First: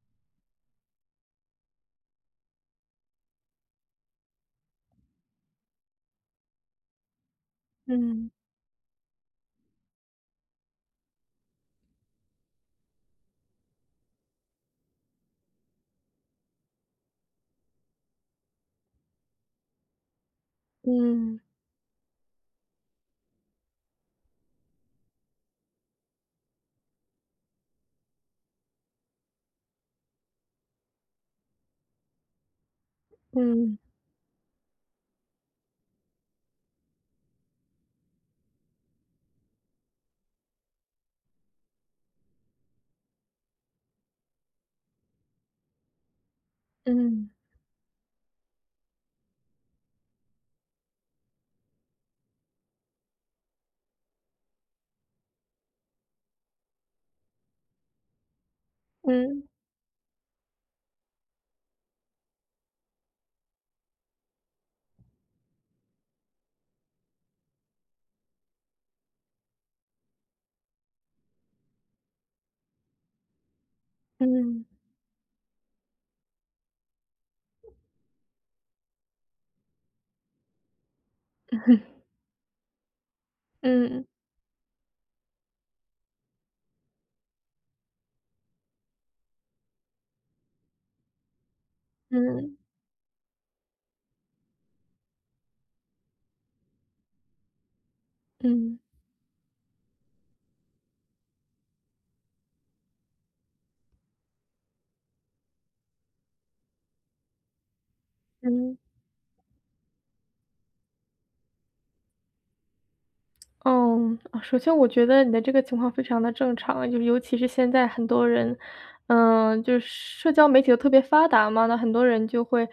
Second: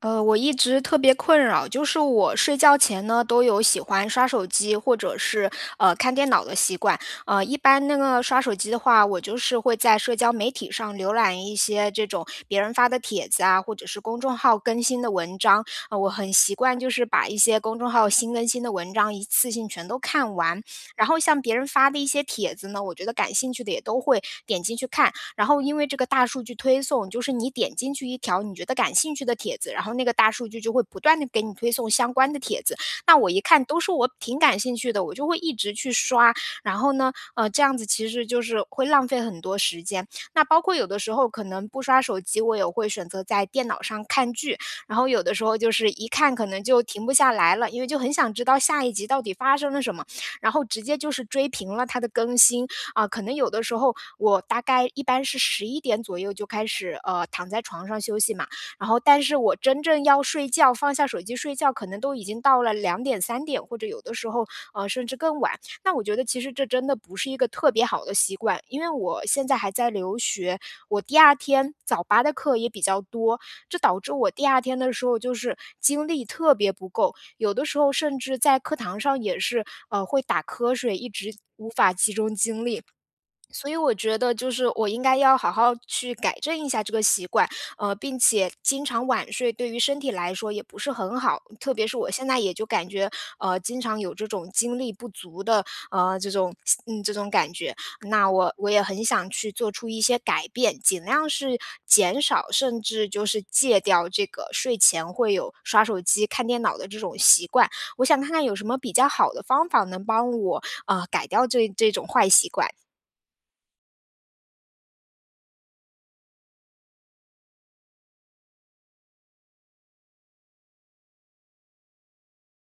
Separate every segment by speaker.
Speaker 1: 我一直特别困扰，就是我睡觉前呢都有喜欢刷手机或者是看电脑的习惯。一般那个
Speaker 2: 嗯，
Speaker 1: 刷手机的话，我就是会在社交媒体上浏览一些这种别人发的帖子啊，或者是公众号更新的文章。我很习惯就是把一些公众号新更新的文章一次性全都看完。然后
Speaker 2: 嗯，
Speaker 1: 像别人发的一些帖子呢，我觉得感兴趣的也都会点进去看。然后因为这个大数据推送，就是你点进去一条你觉得感兴趣的帖子，然后那个大数据就会不断的给你推送相关的帖子。那我一看
Speaker 2: 嗯，
Speaker 1: 都是我挺感兴趣的，我就会一直去刷。然后呢，这样子其实就是会浪费很多时间。那包括有的时候可能不刷手机，我也会选择在电脑上看剧。然后有的时候就是一看可能就停不
Speaker 2: 嗯，
Speaker 1: 下来了，因为就很想知道下一集到底发生了什么，然后直接就是追平了它的更新，啊，可能有的时候我大概一般是11点左右就开始，躺在床上休息嘛，然后但是
Speaker 2: 嗯，
Speaker 1: 我真正要睡觉，放下手机睡觉，可能都已经到了2点、3点，或者有的时候，甚至更晚。那我觉得其实这真的不是一个特别好的习惯，因为我现在还在留学，我第二天早八的课也比较多，这导致我第二
Speaker 2: 嗯
Speaker 1: 天的时候就是精力特别不够，有的时候甚至在课堂上也是，会打瞌睡，一直无法 集中精力。所以
Speaker 2: 嗯，
Speaker 1: 我
Speaker 2: 嗯，
Speaker 1: 觉得就是我应该要好好去改正一下这个习惯，并且经常晚睡对于身体来说也不是很好，特别是我现在也
Speaker 2: 嗯，
Speaker 1: 就感觉，经常有这种精力不足的，呃，这种这种感觉。那我
Speaker 2: 嗯。
Speaker 1: 也很想去做出一些改变，尽量是减少甚至就是戒掉这个睡前会有刷手机、看电脑的这种习惯。我想看看有什
Speaker 2: 嗯，
Speaker 1: 么比较好的方法能帮我改掉这种坏习惯。
Speaker 2: 哦，啊，首先我觉得你的这个情况非常的正常，就是尤其是现在很多人，嗯，就是社交媒体都特别发达嘛，那很多人就会，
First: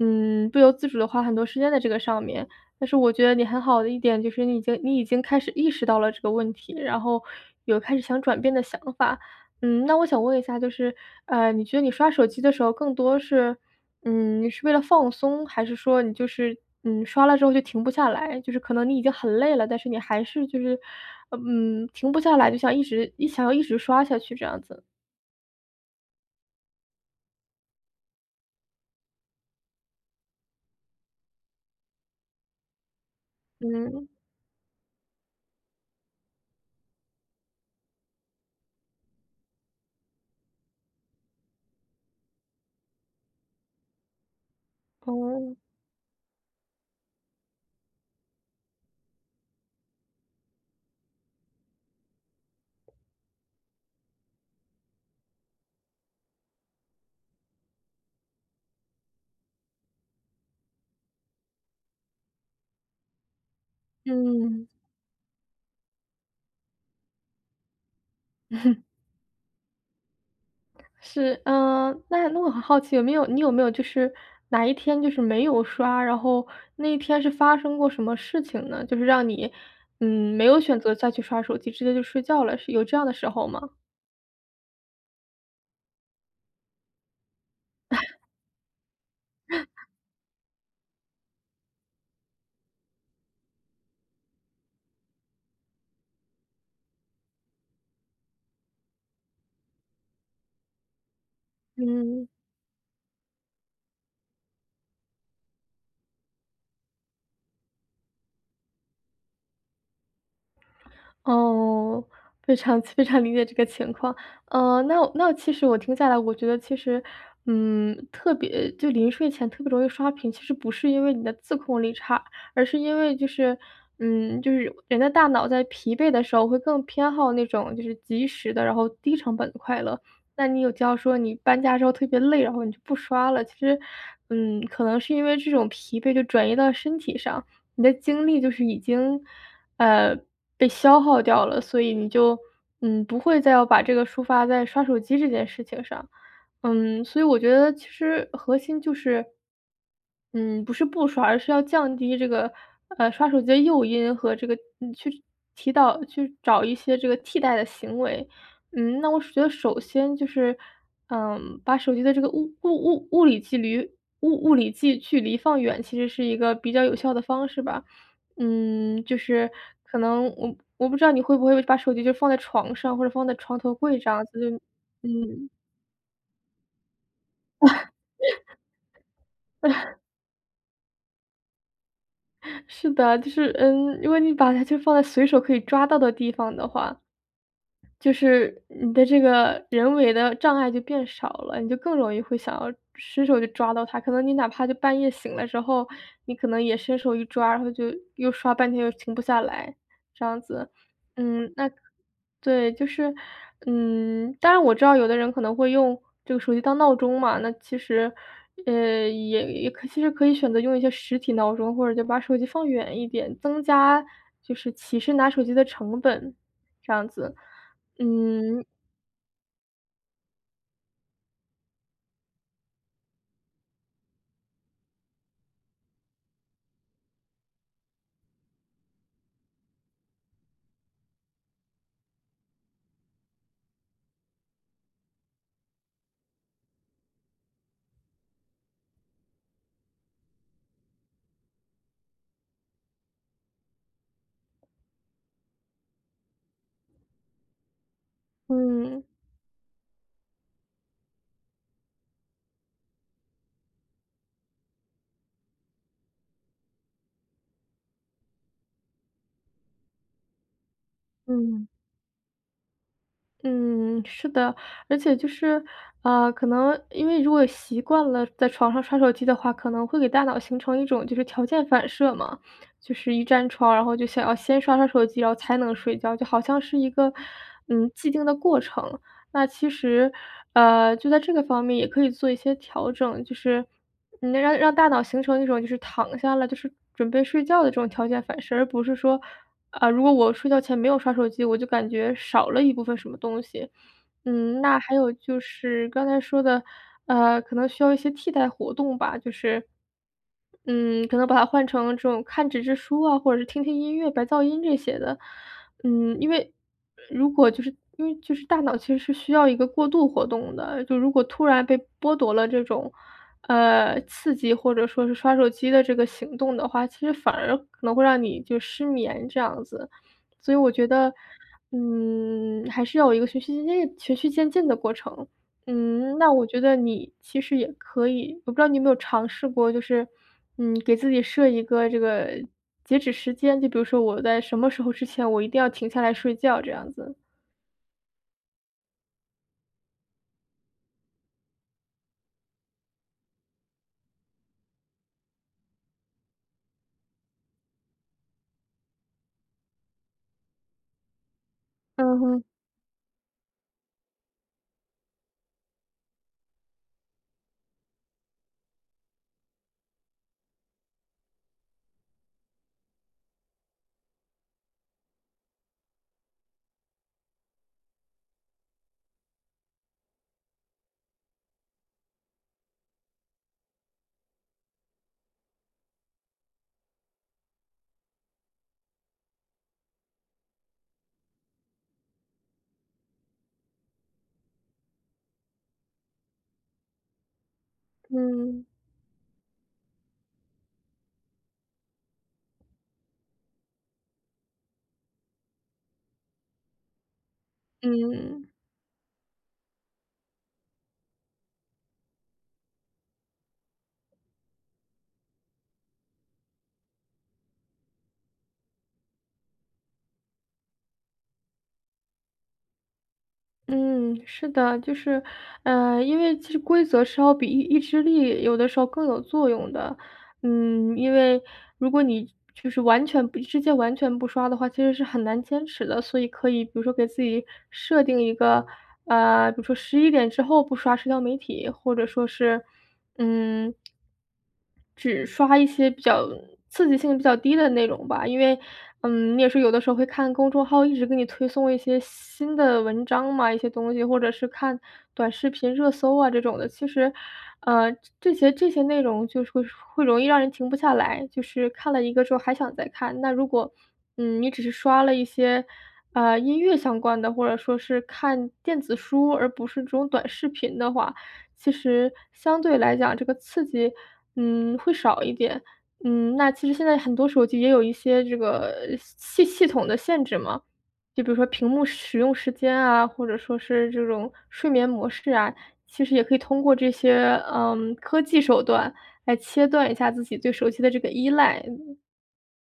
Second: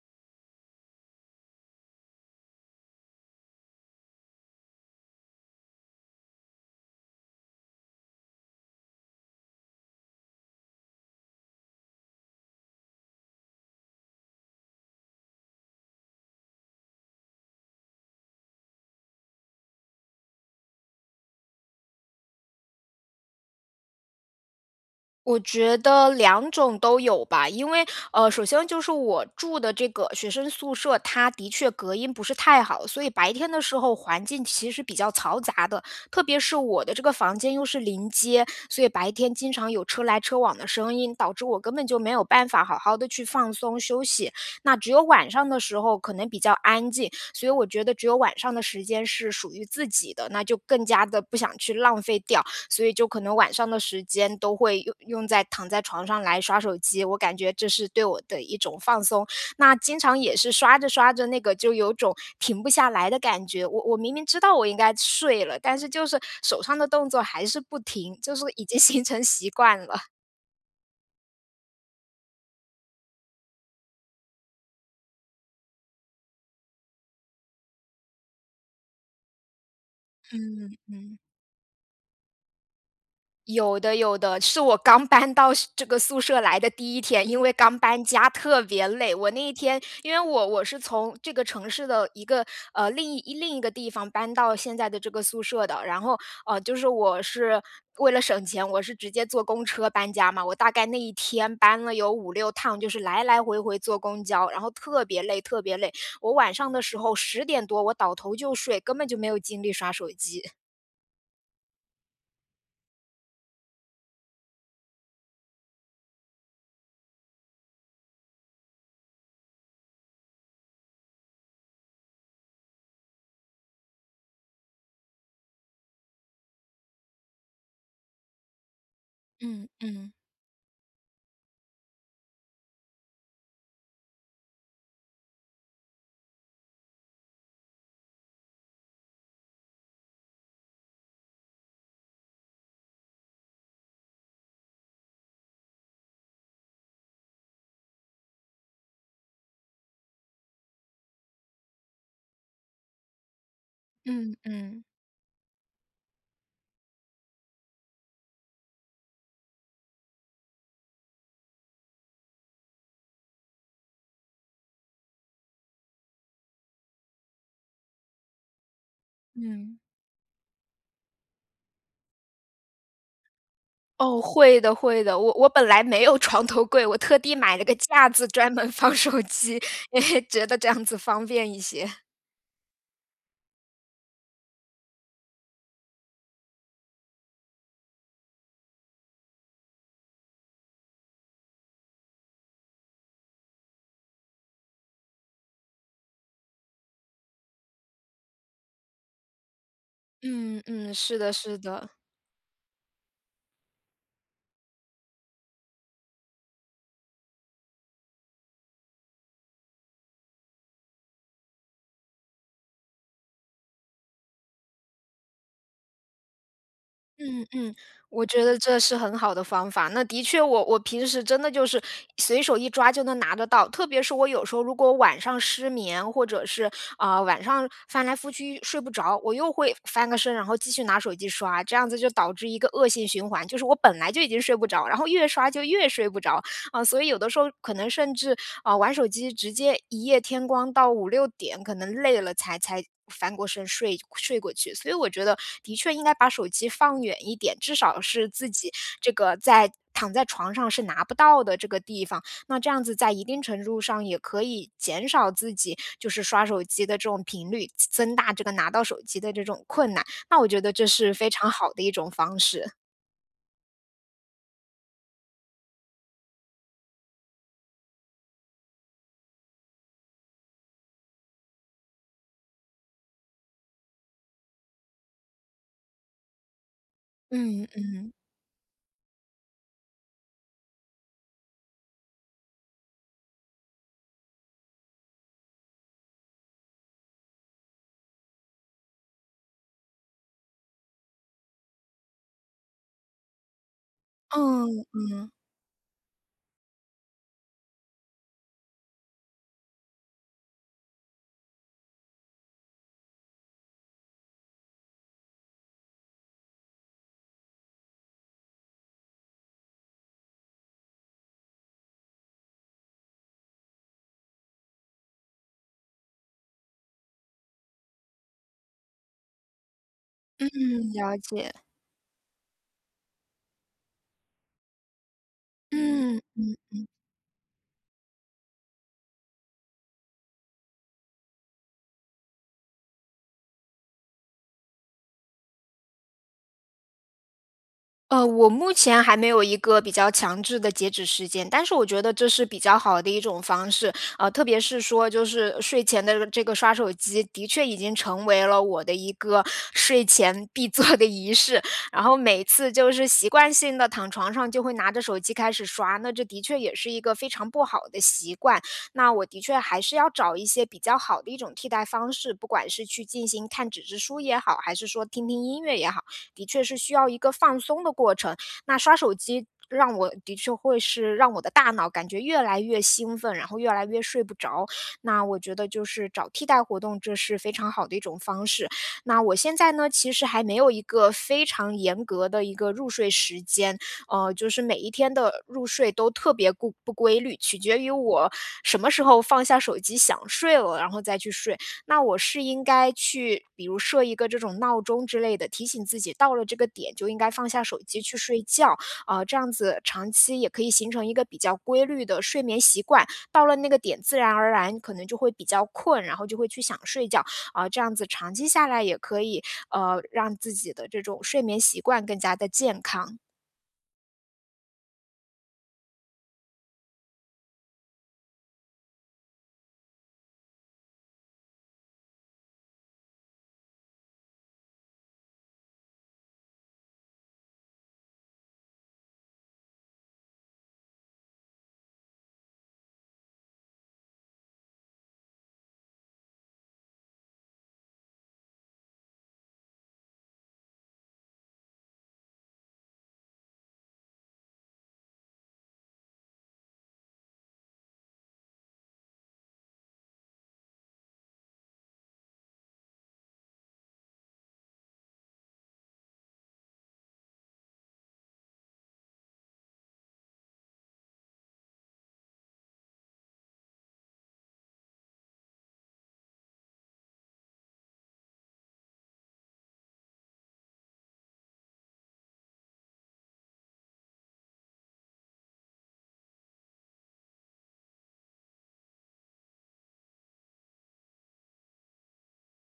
Speaker 2: 嗯，不由自主的花很多时间在这个上面。但是我觉得你很好的一点就是你已经开始意识到了这个问题，然后有开始想转变的想法。嗯，那我想问一下，就是，你觉得你刷手机的时候更多是，嗯，你是为了放松，还是说你就是，嗯，刷了之后就停不下来？就是可能你已经很累了，但是你还是就是，停不下来，就想一直想要一直刷下去这样子。
Speaker 1: 我觉得两种都有吧，因为首先就是我住的这个学生宿舍，它的确隔音不是太好，所以白天的时候
Speaker 2: 嗯，
Speaker 1: 环境其实比较嘈杂的，特别是我的这个房间又是临街，所以白天经常有车来车往的声音，导致我根本就没有办法好好的去放松休息。那只有晚上
Speaker 2: 哦，
Speaker 1: 的时候可能比较安静，所以我觉得只有晚上的时间是属于自己的，那就更加的不想去浪费掉。所以就可能晚上的时间都会用在躺在床上来刷手机，我感觉这是对我的一种放松。那经常也是刷着刷着那个就有种停不下来的感觉，我明明知道
Speaker 2: 嗯。
Speaker 1: 我应该睡了，但是就是手上的动作还是不停，就是已经 形成习惯了。
Speaker 2: 是，嗯，那我很好奇，你有没有就是哪一天就是没有刷，然后那一天是发生过什么事情呢？就是让你，嗯，没有
Speaker 1: 嗯
Speaker 2: 选择再
Speaker 1: 嗯。
Speaker 2: 去刷手机，直接就睡觉了，是有这样的时候吗？
Speaker 1: 有的有的，是我刚搬到是这个宿舍来的第一天，因为刚搬家特别累。我那一天因为我是从这个城市的一个，另一个地方搬到现在的这个宿舍的，然后，我是为了省钱，我是直接坐公车搬家嘛，我大概那一天搬了有
Speaker 2: 嗯，
Speaker 1: 5、6趟，就是来来回回坐公交，然后特别累。我晚上的时候10点多我倒头就睡，根本就没有精力刷手机。
Speaker 2: 哦，非常 非常理解这个情况。那其实我听下来，我觉得其实，嗯，特别就临睡前特别容易刷屏，其实不是因为你的自控力差，而是因为就是，嗯，就是人的大脑在疲惫的时候会更偏好那种就是及时的，然后低成本的
Speaker 1: 嗯
Speaker 2: 快乐。
Speaker 1: 嗯，
Speaker 2: 那你有提到说你搬家之后特别累，然后你就不刷了，其实，嗯，可能是因为这种疲惫就转移到身体上，你的精力就是已经呃，被消耗掉了，所以你就，嗯，不会再要把这个抒发在刷手机这件事情上。嗯，所以我觉得其实核心就是，嗯，不是不刷，而是要降低这个，刷手机的诱因和
Speaker 1: 嗯
Speaker 2: 这个
Speaker 1: 嗯，
Speaker 2: 嗯，去提到去找一些这个替代的行为。嗯，那我是觉得首先就是，嗯，把手机的这个物理距离放远，其实是一个比较有效的方式吧。嗯，就是
Speaker 1: 嗯。
Speaker 2: 可能我不知道你会不会把手机就放在床上，或者放在床头柜这
Speaker 1: 哦，
Speaker 2: 样子就
Speaker 1: 会的会的。我
Speaker 2: 嗯，
Speaker 1: 我本来没有床头柜，我特地买了个架子专门放手机，因为觉得这样子方便一些。
Speaker 2: 是的，就是嗯，如果你把它就放在随手可以抓到的地方的话，就是你的这个人为的障碍就变少了，你就更容易会想要伸手就抓到它。可能你哪怕就半夜醒了之后，你可能也伸手一抓，然后就又刷半天又停不下来，这样
Speaker 1: 嗯
Speaker 2: 子。
Speaker 1: 嗯，是的
Speaker 2: 嗯，
Speaker 1: 是
Speaker 2: 那
Speaker 1: 的。
Speaker 2: 对，就是，嗯，当然我知道有的人可能会用这个手机当闹钟嘛，那其实，呃，也也可其实可以选择用一些实体闹钟，或者就把手机放远一点，增加就是起身拿手机的成本，这样子。
Speaker 1: 嗯嗯，我觉得
Speaker 2: 嗯，
Speaker 1: 这是很好的方法。那的确我我平时真的就是随手一抓就能拿得到，特别是我有时候如果晚上失眠，或者是，啊，晚上翻来覆去睡不着，我又会翻个身，然后继续拿手机刷，这样子就导致一个恶性循环，就是我本来就已经睡不着，然后越刷就越睡不着，啊，所以有的时候可能甚至，啊，玩手机直接一夜天光到5、6点，可能累了才翻过身睡过去。所以我觉得的确应该把手机放远一点，至少是自己
Speaker 2: 嗯，
Speaker 1: 这个在躺在床上是拿不到的这个地方。那这样子在一定程度上也可以减少自己就是刷手机的这种频率，增大这个拿到手机的这种困难，那我觉得这是非常
Speaker 2: 嗯。
Speaker 1: 好的一种方式。
Speaker 2: 嗯，是的，而且就是，啊，可能因为如果习惯了在床上刷手机的话，可能会给大脑形成一种就是条件反射嘛，就是一沾床，然后就想要先刷刷手机，然后才能睡觉，就好像是一个，
Speaker 1: 嗯
Speaker 2: 嗯，既
Speaker 1: 嗯，
Speaker 2: 定的过程。那其实，就在这个方面也可以做一些调整，就是。你能让大脑形成一种就是躺下了，就是准备睡觉的这种条件反射，而不是说，啊，如果我睡觉前没有刷手机，我就感觉少了一部分什么东西。嗯，那
Speaker 1: 嗯
Speaker 2: 还有
Speaker 1: 嗯，
Speaker 2: 就是刚才说的，可能需要一些替代活动吧，就是嗯，可能把它换成这种看纸质书啊，或者是听听音乐、白噪音这些的。嗯，因为如果就是因为就是大脑其实是需要一个过度活动的，就如果突然被剥夺了这种，刺激或者说是刷手机的这个行动的话，其实反而可能会让你就失眠这样子。所以我觉
Speaker 1: 嗯，
Speaker 2: 得，
Speaker 1: 了解。
Speaker 2: 嗯，还是要有一个循序渐进的过程。嗯，
Speaker 1: 嗯，
Speaker 2: 那我觉得你其实也可以，我不知道你有没有尝试过，就是，嗯，给自己设一个这个截止时间，就比如说我在什么时候之前，我一定要停下来睡觉这样子。
Speaker 1: 我目前还没有一个比较强制的截止时间，但是我觉得这是比较好的一种方式，特别是说就是睡前的这个刷手机，的确已经成为了我的一个睡前必做的仪式，然后
Speaker 2: 嗯哼。
Speaker 1: 每次就是习惯性的躺床上就会拿着手机开始刷，那这的确也是一个非常不好的习惯，那我的确还是要找一些比较好的一种替代方式，不管是去进行看纸质书也好，还是说听听音乐也好。的确是需要一个放松的过程。那刷手机让我的确会是让我的大脑感觉越来越兴奋，然后越来越睡不着。那我觉得就是找替代活动，这是非常好的一种方式。那我现在呢，其实还没有一个非常严格的一个入睡时间。就是每一天的入睡都特别不规律，取决于我
Speaker 2: 嗯，
Speaker 1: 什么时候放下手机想睡了，然后再去睡。那我是应该去，比如设一个这种闹钟之类的，提醒自己到了这个点就应该放下手机去睡
Speaker 2: 嗯。
Speaker 1: 觉，这样子长期也可以形成一个比较规律的睡眠习惯。到了那个点，自然而然可能就会比较困，然后就会去想睡觉啊、这样子长期下来也可以让自己的这种睡眠习惯更加的健康。
Speaker 2: 嗯，是的，就是，因为其实规则是要比意志力有的时候更有作用的。嗯，因为如果你就是完全不直接完全不刷的话，其实是很难坚持的。所以可以比如说给自己设定一个，比如说十一点之后不刷社交媒体，或者说是，嗯，只刷一些比较刺激性比较低的内容吧，因为，嗯，你也是有的时候会看公众号一直给你推送一些新的文章嘛，一些东西，或者是看短视频热搜啊这种的。其实，呃，这些内容就是会容易让人停不下来，就是看了一个之后还想再看。那如果，嗯，你只是刷了一些，音乐相关的，或者说是看电子书，而不是这种短视频的话，其实相对来讲，这个刺激，嗯，会少一点。嗯，那其实现在很多手机也有一些这个系统的限制嘛，就比如说屏幕使用时间啊，或者说是这种睡眠模式啊，其实也可以通过这些，嗯，科技手段来切断一下自己对手机的这个依赖。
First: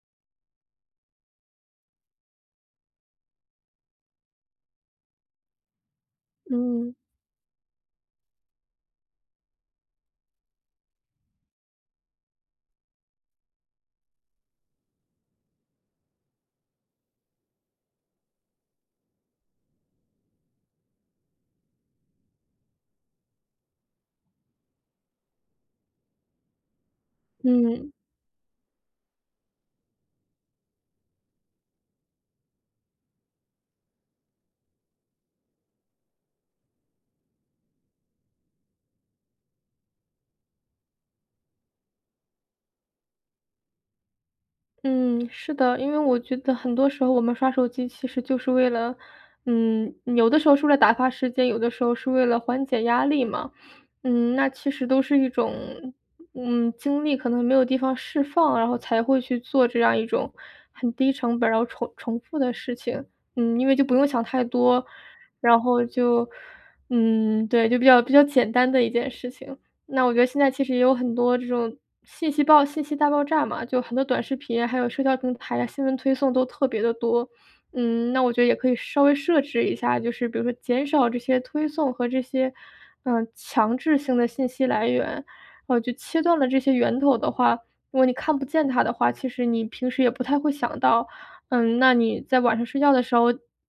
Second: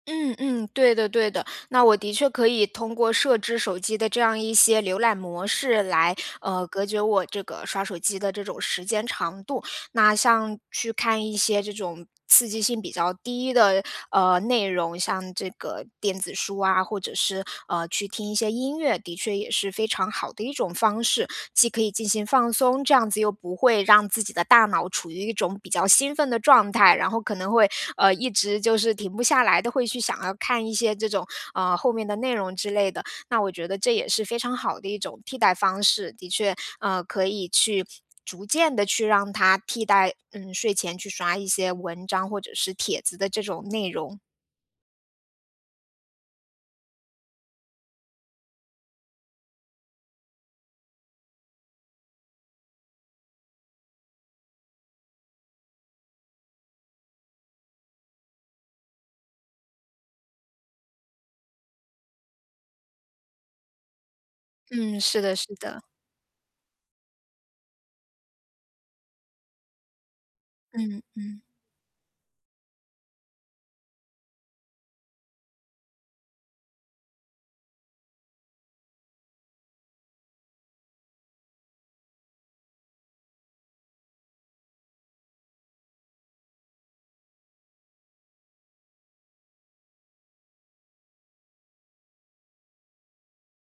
Speaker 1: 嗯嗯，对的对的。那我的确可以通过设置手机的这样一些浏览模式来，隔
Speaker 2: 嗯，
Speaker 1: 绝我这个刷手机的这种时间长度。那像去看一些这种刺激性比较低的内容，像这个电子书啊，或者是去听一些音乐，的确也是非常好的一种方式，既可以进行放松，这样子又不会让自己的大脑处于一种比较兴奋的状态，然后可能会
Speaker 2: 嗯。
Speaker 1: 一直就是停不下来的，会去想要看一些这种后面的内容之类的。那我觉得这也是非常好的一种替代方式，的确，可以去逐渐的去让它替代，嗯，睡前去刷一些文章或者是帖子的这种内容。
Speaker 2: 嗯，是的，因为我觉得很多时候我们刷手机其实就是为了，嗯，有的时候是为了打发时间，有的时候是为了缓解压力嘛。嗯，那其实都是一种，嗯，精力可能没有地方释放，然后才会去做这样一种很低成本，然后重复的事情。嗯，因为就不用想太多，
Speaker 1: 嗯，是的是
Speaker 2: 然
Speaker 1: 的，
Speaker 2: 后就，嗯，对，就比较简单的一件事情。那我觉得现在其实也有
Speaker 1: 嗯
Speaker 2: 很多
Speaker 1: 嗯。
Speaker 2: 这种信息大爆炸嘛，就很多短视频，还有社交平台啊，新闻推送都特别的多。嗯，那我觉得也可以稍微设置一下，就是比如说减少这些推送和这些，强制性的信息来源。就切断了这些源头的话，如果你看不见它的话，其实你平时也不太会想到。嗯，那你在晚上睡觉的时候，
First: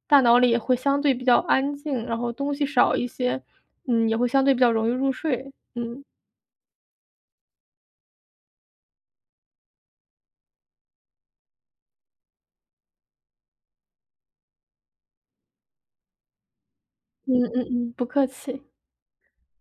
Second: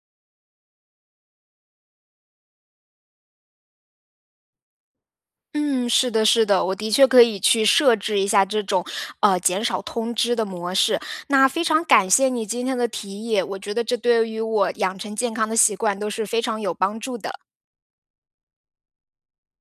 Speaker 2: 大脑里也会相对比较安静，然后东西少一些，嗯，也会相对比较容易入睡，
Speaker 1: 嗯，
Speaker 2: 嗯。
Speaker 1: 是的是的，我的确可以去设置一下这种，减少通知的模式。那非常感谢你今天的提议，我觉得这对于我养成健康的习惯都是非常有帮助的。
Speaker 2: 嗯嗯嗯，不客气。